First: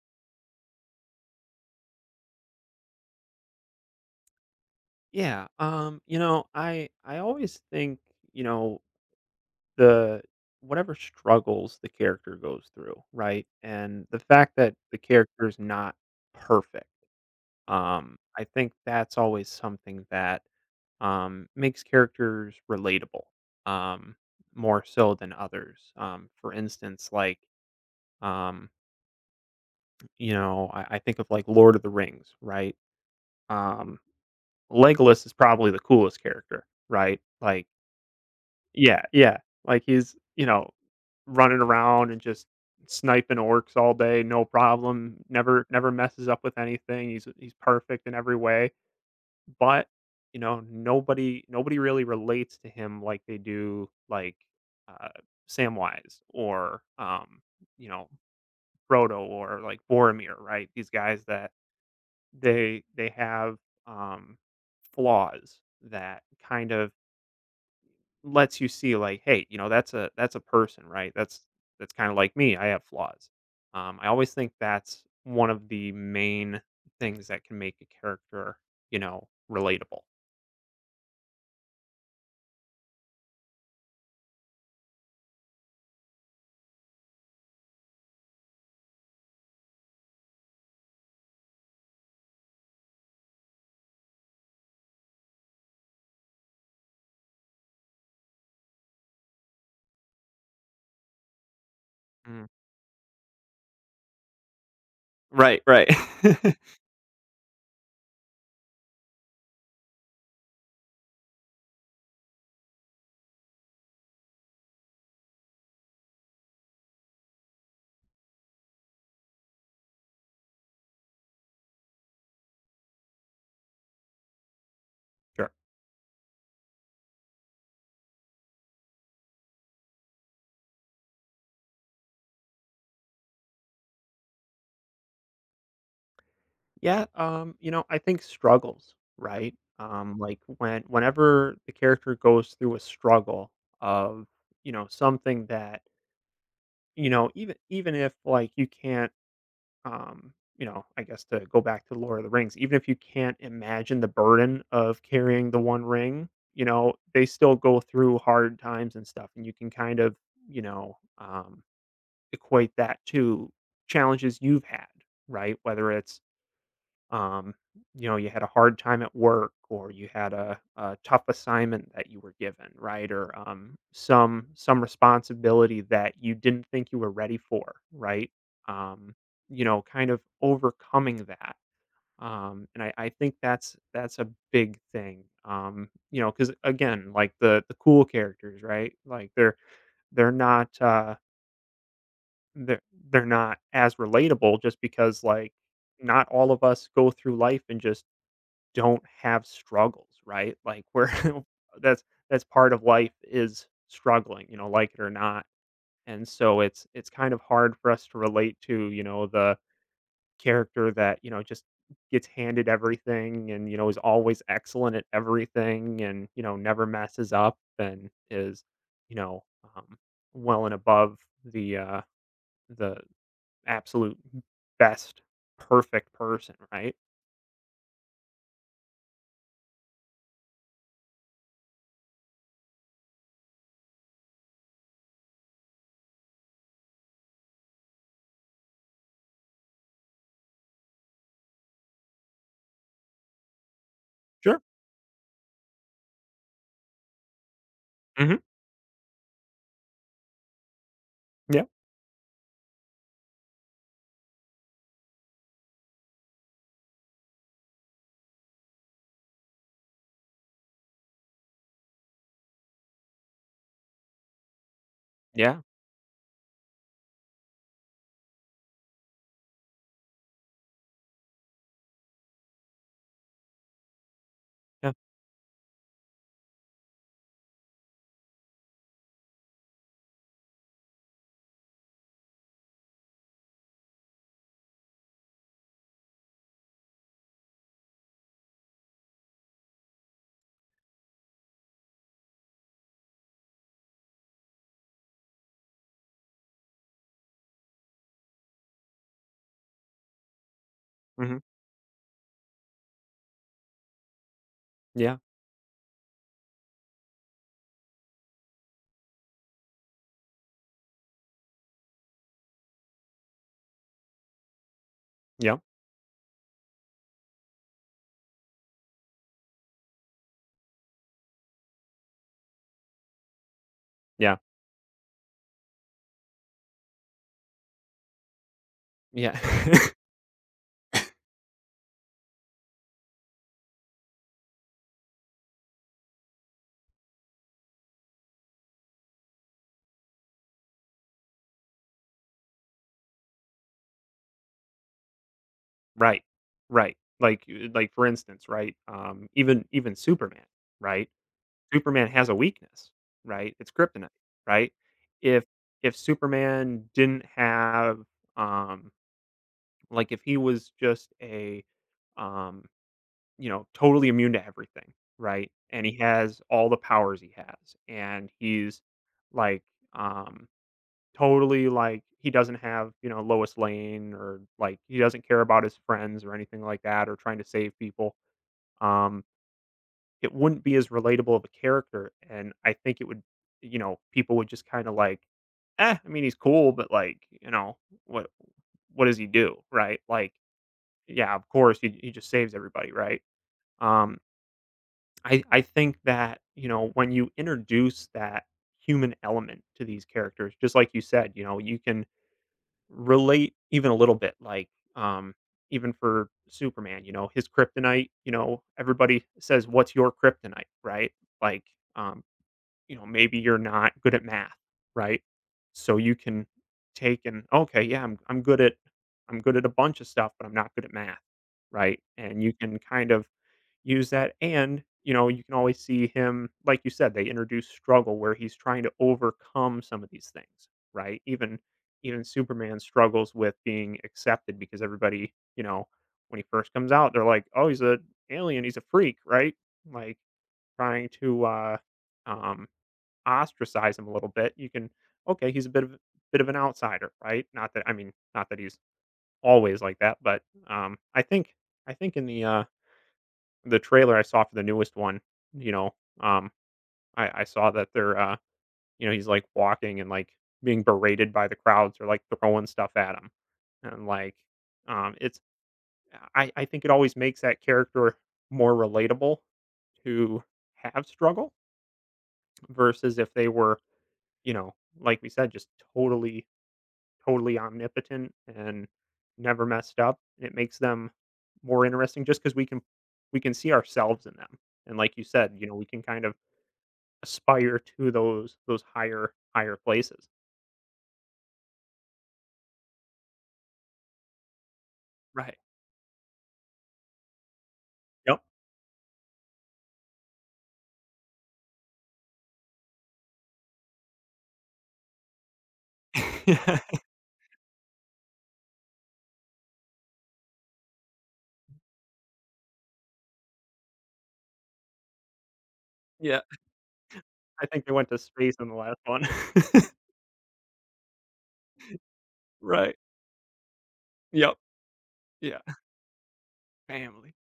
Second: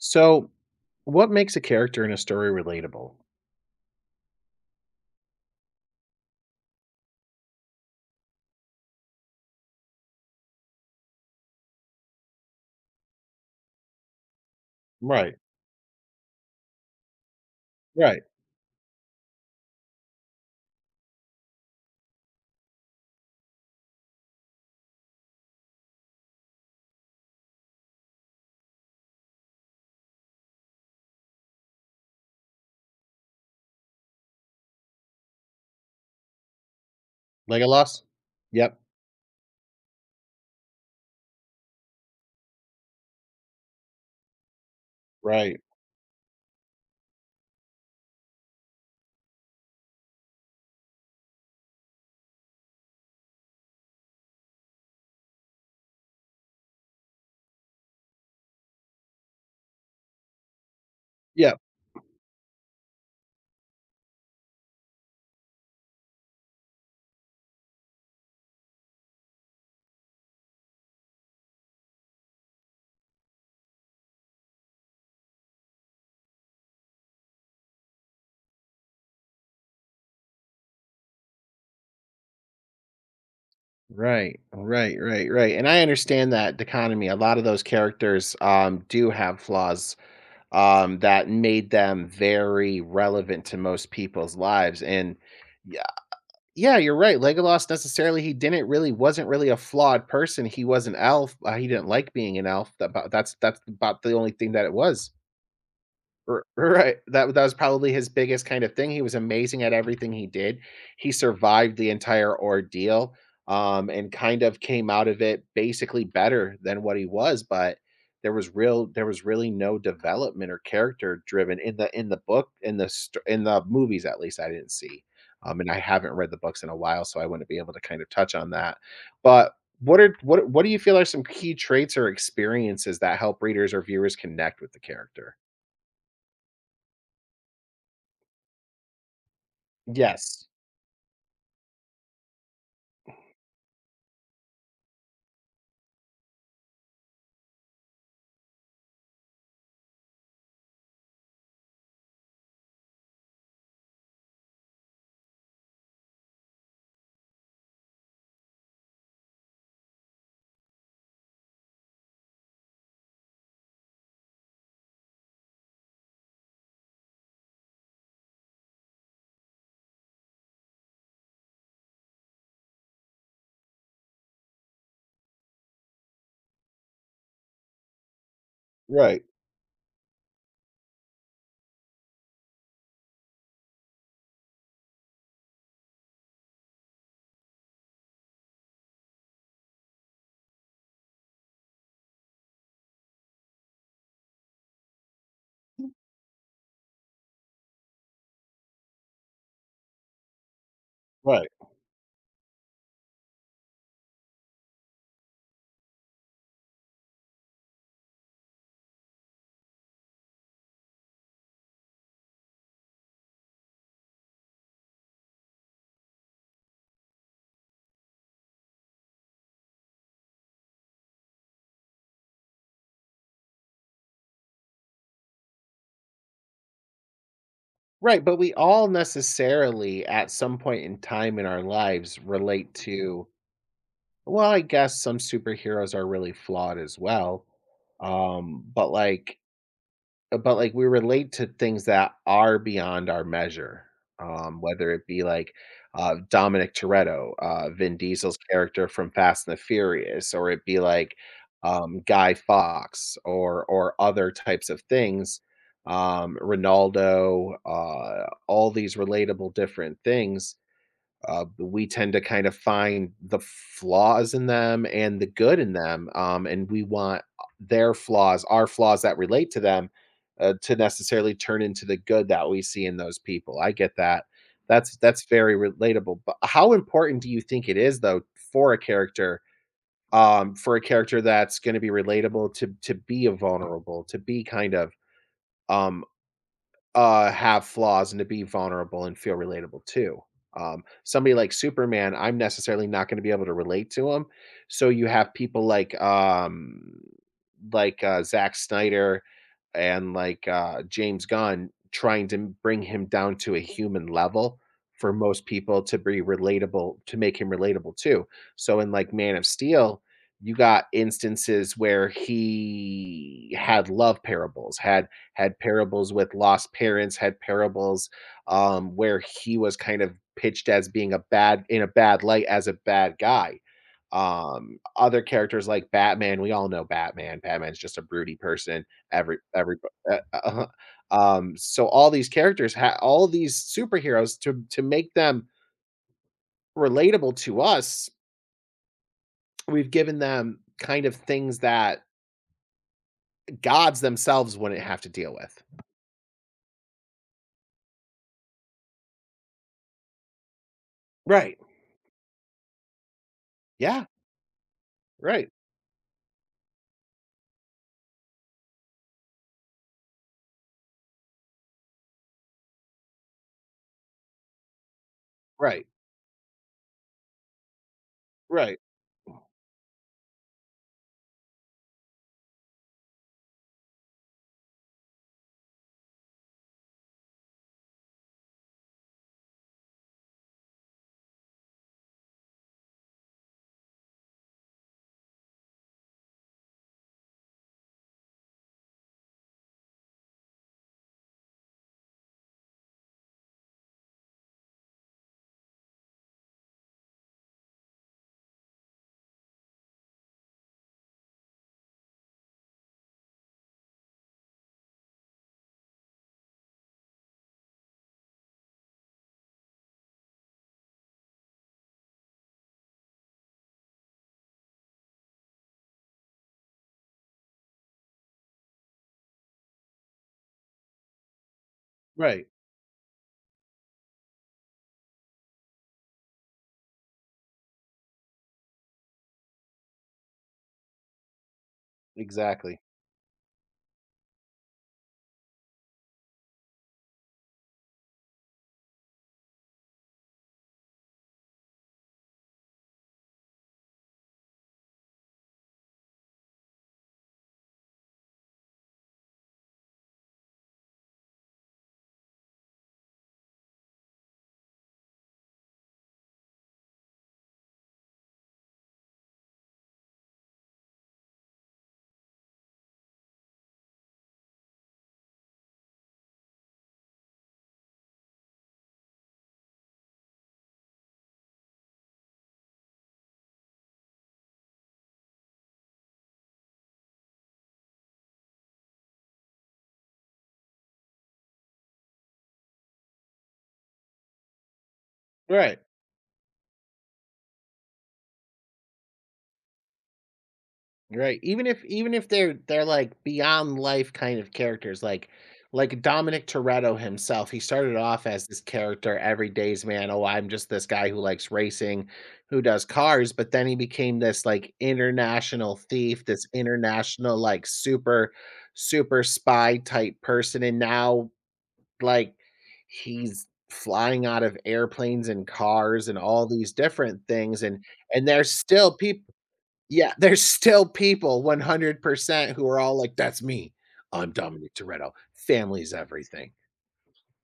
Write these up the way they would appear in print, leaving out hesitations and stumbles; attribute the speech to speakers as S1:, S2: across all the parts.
S1: So, what makes a character in a story relatable?
S2: Yeah, I always think, you know, the whatever struggles the character goes through, right? And the fact that the
S1: Right,
S2: character is not perfect,
S1: right.
S2: I think that's always something that makes characters relatable, um, more so than others. For instance, um, I think of like Lord of the Rings, right? Um, Legolas is probably the coolest character, right? Like
S1: Legolas? Yep,
S2: yeah, yeah. Like he's, you know, running around and just sniping orcs all day, no problem.
S1: right.
S2: Never messes up with anything. He's perfect in every way. But, you know, nobody really relates to him like they do like uh Samwise or you know, Frodo or like Boromir, right? These guys that
S1: Yep,
S2: they have um flaws that kind of lets you see like, "Hey, you know, that's a person, right? That's kinda like me, I have flaws." I always think that's one of the main things that can make a character, you know, relatable.
S1: right, right, right, right, and I understand that dichotomy. A lot of those characters, do have flaws, that made them very relevant to most people's lives, and yeah, yeah, you're right. Legolas necessarily he didn't really wasn't really a flawed person. He was an elf, he didn't like being
S2: Mm.
S1: an elf, that's about the only thing that it was.
S2: Right, right.
S1: R right. That was probably his biggest kind of thing. He was amazing at everything he did. He survived the entire ordeal, and kind of came out of it basically better than what he was, but there was really no development or character driven in the book, in the sto in the movies, at least I didn't see.
S2: Sure.
S1: And I haven't read the books in a while, so I wouldn't be able to kind of touch on that. But what do you feel are some key traits or experiences that help readers or viewers connect with the character?
S2: Yeah, you know, I think struggles, right? Like,
S1: Yes.
S2: when whenever the character goes through a struggle of, you know, something that, you know, even if, like, you can't you know, I guess to go back to Lord of the Rings, even if you can't imagine the burden of carrying the one ring, you know, they still go through hard times and stuff. And you can kind of, you know, equate that to challenges you've had, right? Whether it's, um, you know, you had a hard time at work or you had a tough assignment that you were given, right? Or some responsibility that you didn't think you were ready for, right? Um,
S1: Right,
S2: you know, kind of overcoming that. And I think that's a big thing. You know, because again, like the cool characters, right? Like they're not uh, they're they're not as relatable just because like not all of us go through life and just don't have struggles, right? Like we're
S1: right.
S2: that's that's part of life is struggling, you know, like it or not. And so it's kind of hard for us to relate to, you know, the character that, you know, just gets handed everything and, you know, is always excellent at everything and, you know, never messes up and is, you know, um, well and above the uh the absolute best perfect person, right?
S1: Right, but we all necessarily, at some point in time in our lives, relate to, well, I guess some superheroes are really flawed as well, but, but, like, we relate to things that are beyond our measure,
S2: Sure.
S1: whether it be, like, Dominic Toretto, Vin Diesel's
S2: Hmm.
S1: character from Fast and the Furious, or it be, like,
S2: Yeah.
S1: Guy Fox, or other types of things, Ronaldo, all these relatable different things, we tend to kind of find the flaws in them and the good
S2: Yeah.
S1: in them, and we want their flaws, our flaws that relate to them, to necessarily turn into the good that we see in those people. I get that.
S2: Yeah.
S1: That's very relatable. But how important do you think it is though for a character, for a character that's going to be relatable to be a vulnerable, to be kind of um have flaws and to be vulnerable and feel relatable too. Somebody like Superman, I'm necessarily not going to be able to relate to him. So you have people like, like, Zack Snyder, and like, James
S2: Hmm.
S1: Gunn, trying to bring him down to a human level for
S2: Yeah.
S1: most people to be relatable, to make him relatable too. So in like Man of Steel, you got instances where he had love parables,
S2: Yeah,
S1: had parables with lost parents, had parables, where he was kind of pitched as being a bad in a bad light as a bad guy.
S2: yeah,
S1: Other characters like Batman, we all know Batman. Batman's just a broody person.
S2: yeah.
S1: Every uh, uh, so all these characters, all these superheroes, to make them relatable to us, we've given them kind of things that gods themselves wouldn't have to deal with.
S2: Right, right. Like, for instance, right, even Superman, right?
S1: Right.
S2: Superman has a weakness, right? It's
S1: Yeah.
S2: kryptonite, right? If
S1: Right.
S2: if Superman didn't have, um like, if he was just a, um, you know, totally immune to everything, right? And
S1: Right.
S2: he has all the powers he has, and
S1: Right.
S2: he's, like, um totally, like, he doesn't have, you know, Lois Lane or, like, he doesn't care about his friends or anything like that or trying to save people. Um, it wouldn't be as relatable of a character, and I think it would, you know, people would just kinda like, "Eh, I mean, he's cool, but, like, you know, what what does he do?" Right? Like, yeah, of course, he just saves everybody, right? Um, I think that, you know, when you introduce that human element to these characters, just like you said, you know, you can relate even a little bit like um even for Superman, you know, his kryptonite, you know, everybody says what's your kryptonite, right? Like, um you know, maybe you're not good at math, right? So you can take and okay, yeah, I'm good at a bunch of stuff, but I'm not good at math, right? And
S1: Right.
S2: you can kind of use that, and you know, you can always see him like you said, they introduce struggle where he's trying to overcome some of these things, right? Even Superman
S1: Exactly.
S2: struggles with being accepted, because everybody, you know, when he first comes out, they're like, oh, he's a alien, he's a freak, right? Like, trying to um ostracize him a little bit. You can, okay, he's a bit of an outsider, right? Not that, I mean, not that he's always like that, but um i think I think in the trailer I saw for the newest one, you know, um, I saw that they're, you know, he's like walking and like being berated by the crowds or like throwing stuff at him, and like, it's, I think it always makes that character more relatable to have struggle versus if they were, you know, like we said, just totally totally omnipotent and never messed up. It makes them more interesting just because we can see ourselves in them, and like you said, you know,
S1: Right.
S2: we can kind of aspire to those higher places.
S1: Right. Even if they're they're like beyond life kind of characters,
S2: Right.
S1: like Dominic Toretto himself, he started off
S2: Yep.
S1: as this character, everyday's man. Oh, I'm just this guy who likes racing, who does cars, but then he became this like international thief, this
S2: Yeah.
S1: international like super super spy type person, and now like he's flying out of airplanes and cars and
S2: Yeah.
S1: all these different things,
S2: I think they went to
S1: and there's
S2: space in the
S1: still
S2: last one.
S1: people. Yeah, there's still people 100% who are
S2: Right.
S1: all like, "That's me. I'm
S2: Yep.
S1: Dominic Toretto.
S2: Yeah.
S1: Family's everything."
S2: Family.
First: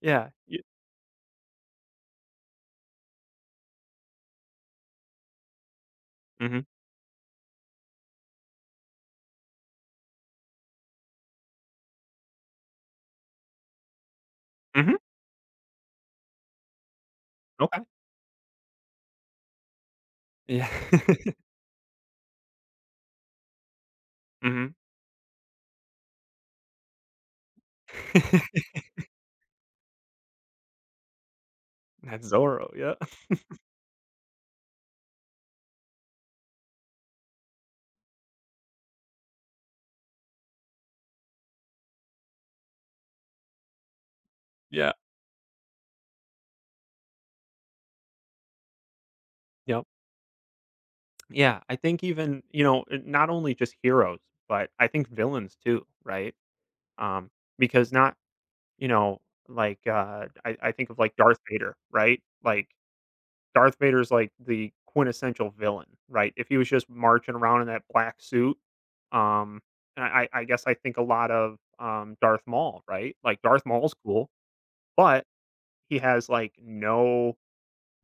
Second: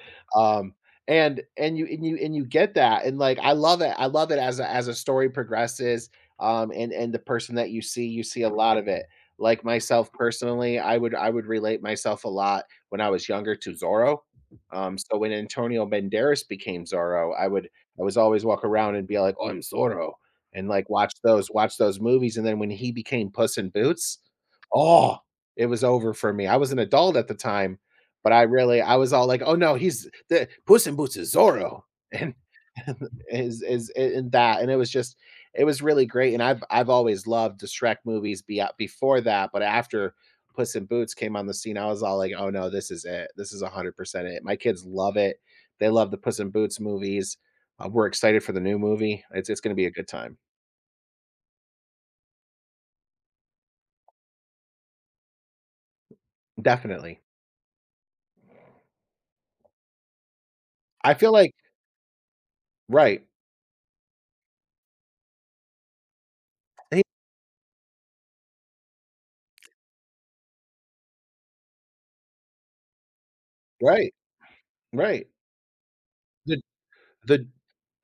S2: Yeah. Y
S1: Um, and you and you and you get that, and like I love it. I love it as a story progresses.
S2: mhm.
S1: And the person that you see a lot of it. Like myself personally, I would relate myself a lot when I was younger to Zorro.
S2: Mhm.
S1: So when Antonio Banderas became Zorro, I would,
S2: Okay.
S1: I was always walk around and be like, "Oh, I'm Zorro,"
S2: Yeah.
S1: and like watch those, watch those movies. And then when he became Puss in Boots,
S2: Mhm.
S1: oh, it was over for me. I was an adult at the time, but I really, I was all like, "Oh, no, he's the Puss in Boots is Zorro."
S2: That's Zorro, yeah.
S1: And is in that, and it was just it was really great, and I've always loved the Shrek movies, be before that, but after Puss in Boots came on the scene, I was all like, "Oh, no, this is it. This is 100% it." My kids
S2: Yeah.
S1: love it. They love the Puss in Boots movies. We're excited for the new movie. It's gonna
S2: Yep.
S1: be a good time.
S2: Yeah, I think even, you know, eh, not only just heroes, but I think villains too, right?
S1: Definitely.
S2: Um, because not, you know, like, I think of, like,
S1: I feel
S2: Darth
S1: like
S2: Vader, right? Like
S1: Right.
S2: Darth Vader's like the quintessential villain, right? If he was just
S1: Hey,
S2: marching around in that black suit, um, and I guess I think a lot of Darth Maul, right? Like Darth Maul's
S1: right,
S2: cool, but
S1: right.
S2: he has like
S1: The
S2: no
S1: the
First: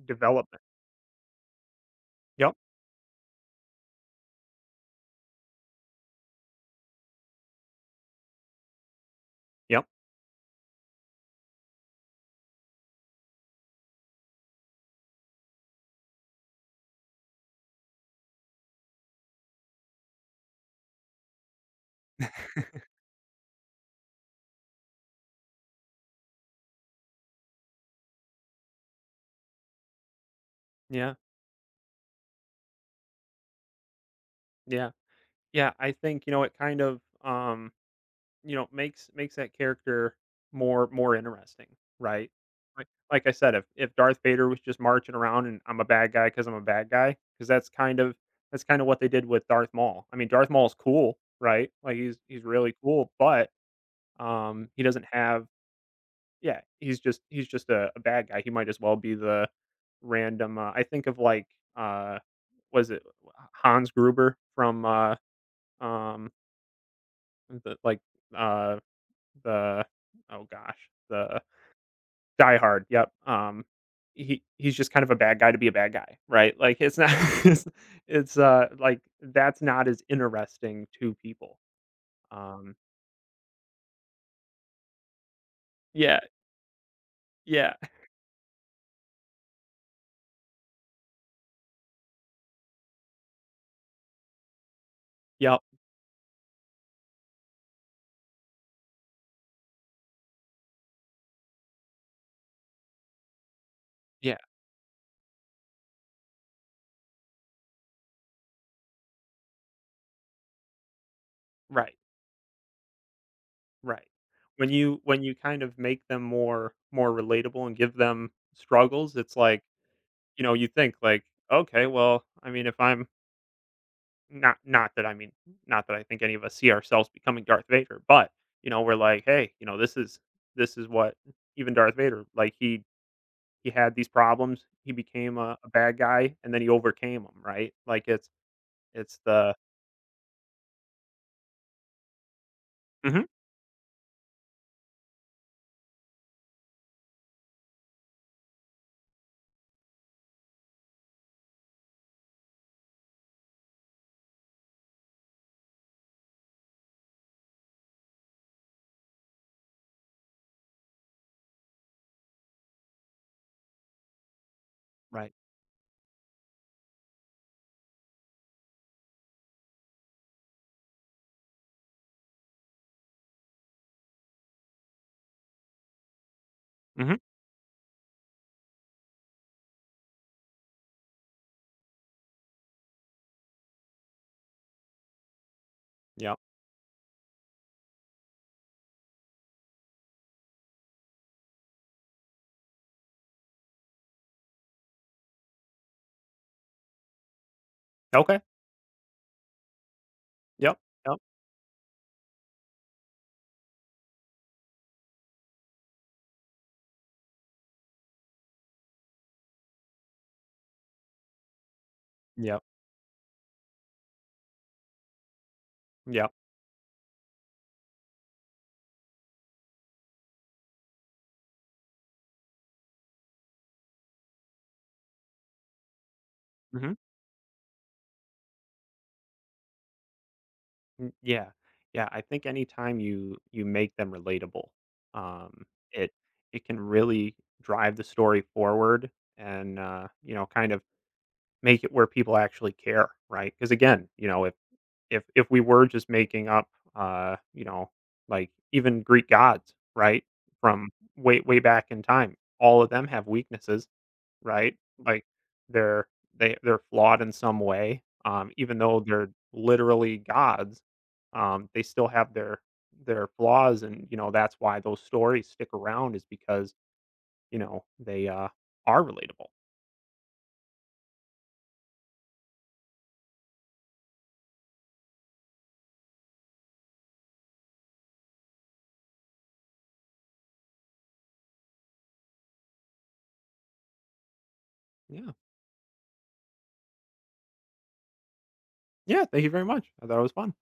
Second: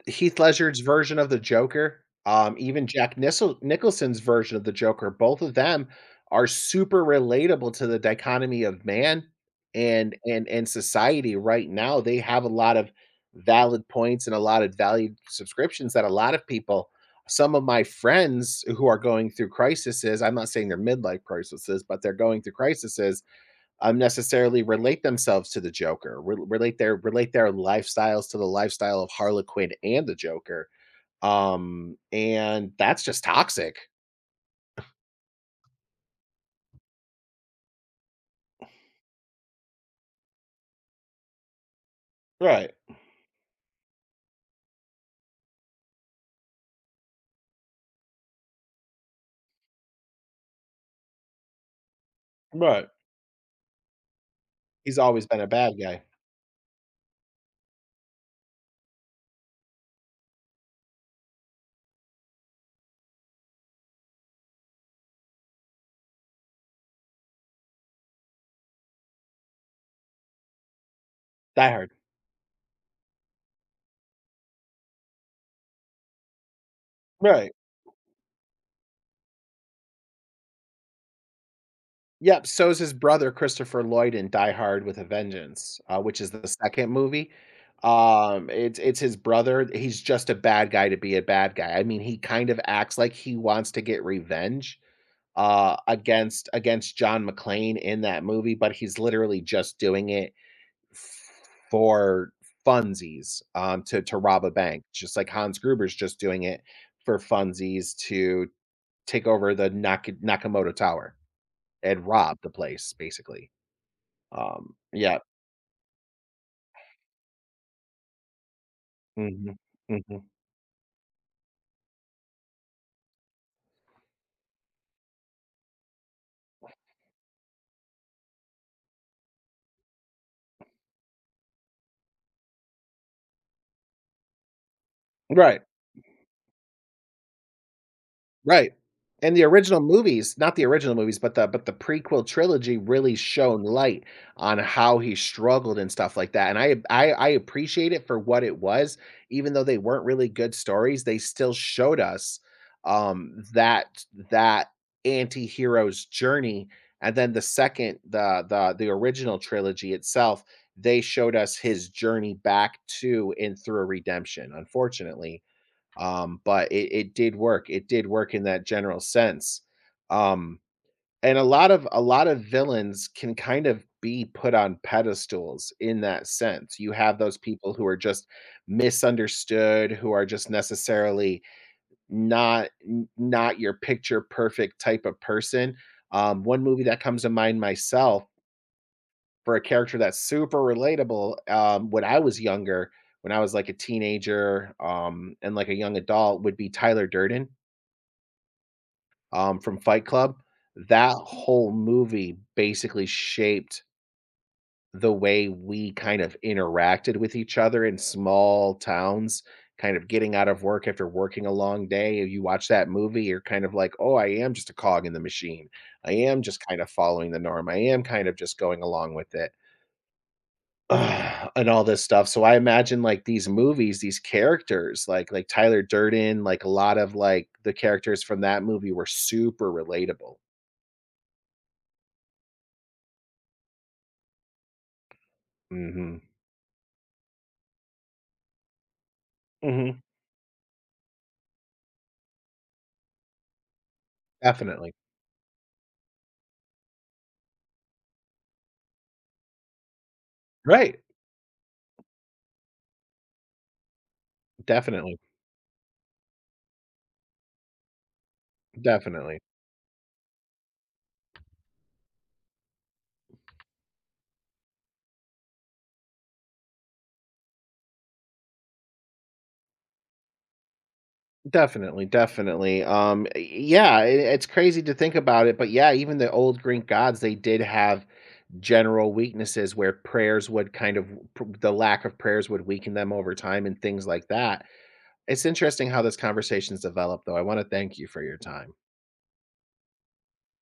S1: Heath
S2: development.
S1: Ledger's version of the Joker,
S2: Yep,
S1: even Jack Nissel Nicholson's version of the Joker, both of them are super relatable to the dichotomy of man
S2: yep,
S1: and society right now. They have a lot of valid points and a lot of valued subscriptions that a lot of people, some of my friends who are going through crises, I'm not saying they're midlife crises, but they're going through crises, necessarily relate themselves to the Joker, relate their lifestyles to the lifestyle of Harley Quinn and the Joker.
S2: yeah,
S1: And that's just toxic.
S2: yeah, yeah. I think you know it kind of, you know, makes that character more interesting, right?
S1: Right.
S2: Like I said, if Darth Vader was just marching around and I'm a bad guy because I'm a bad guy, because that's kind of what they did with Darth Maul. I mean, Darth Maul's cool, right? Like he's really
S1: Right.
S2: cool, but he
S1: He's
S2: doesn't
S1: always been a
S2: have,
S1: bad guy.
S2: yeah, he's just he's just a bad guy. He might as well be the random. I think of like uh, was it Hans Gruber from um the, uh, the oh gosh, the
S1: Die Hard.
S2: Die Hard. Yep. He he's just kind of a bad guy to be a bad guy, right? Like it's not
S1: Right.
S2: it's, it's like that's not as interesting to people.
S1: Yep.
S2: Um,
S1: So's his brother Christopher Lloyd in Die Hard with a Vengeance,
S2: yeah,
S1: which is the second movie.
S2: yeah,
S1: It's his brother. He's just a bad guy to be a bad guy. I mean, he kind of acts like he wants to get revenge,
S2: yep,
S1: against John McClane in that movie, but he's literally just doing it for funsies to
S2: yeah,
S1: rob a bank, just like Hans Gruber's just doing it for funsies to take over the Nakamoto Tower
S2: right,
S1: and rob the place basically.
S2: right.
S1: Um, yeah.
S2: When you kind of make them more relatable and give them struggles, it's
S1: Mhm.
S2: like,
S1: Mhm.
S2: you know, you think like, okay, well, I mean, if I'm, not not that I mean, not that I think any of us see ourselves becoming Darth Vader, but, you know, we're like, "Hey, you know, this is what," even Darth Vader, like, he had these problems, he became a
S1: Right.
S2: a bad guy, and then he overcame them, right? Like,
S1: Right.
S2: it's
S1: And the
S2: the
S1: original movies Not the original movies, but the prequel trilogy really
S2: mhm,
S1: shone light on how he struggled and stuff like that, and I appreciate it for what it was, even though they weren't really good stories, they still showed us, um, that that antihero's journey, and then the the original trilogy itself, they showed us his journey back to and through redemption.
S2: right.
S1: Unfortunately, but it did work. It did work in that general sense. Um, and a lot of villains can kind of be put on pedestals in that sense. You
S2: Mhm,
S1: have those people who are just misunderstood, who are just necessarily not your picture perfect type of person.
S2: yep.
S1: One movie that comes to mind myself for a character that's super relatable, when I was younger, when I was like a teenager, and like a young adult, would be Tyler Durden,
S2: Okay.
S1: from Fight Club.
S2: Yep,
S1: That
S2: yep,
S1: whole movie basically shaped the way we kind of interacted with each other in small towns, kind of getting out of work after working a long day. If you
S2: yep,
S1: watch that movie, you're kind of like, oh, I am just a cog in the machine. I
S2: yep.
S1: am just kind of following the norm. I am kind of just going along with it. Ugh, and all this stuff. So I imagine like these movies, these characters, like Tyler Durden, like a
S2: Mhm,
S1: lot of like the characters from that movie were super relatable.
S2: mm, yeah. Yeah, I think anytime you make them relatable, um, it
S1: hmm
S2: can really drive the story forward and,
S1: Mhm.
S2: you know, kind of make it where people actually care, right? Because again, you know, if
S1: Definitely.
S2: if if we were just making up, you know, like even Greek gods, right, from
S1: Right.
S2: way back in time, all of them have weaknesses, right?
S1: Definitely.
S2: Like they're they're flawed in some way, even though they're
S1: Definitely.
S2: literally gods, they still have their flaws, and you know that's why those stories stick around is because, you know, they are relatable.
S1: Definitely, definitely. Y Yeah, I it's crazy to think about it, but yeah, even the old Greek gods, they did have general weaknesses where prayers would kind of p the lack of prayers would weaken them over time and things like that.
S2: Yeah,
S1: It's interesting how this conversation's developed, though. I wanna thank you for your time.
S2: yeah. Thank you very much. I thought it was fun.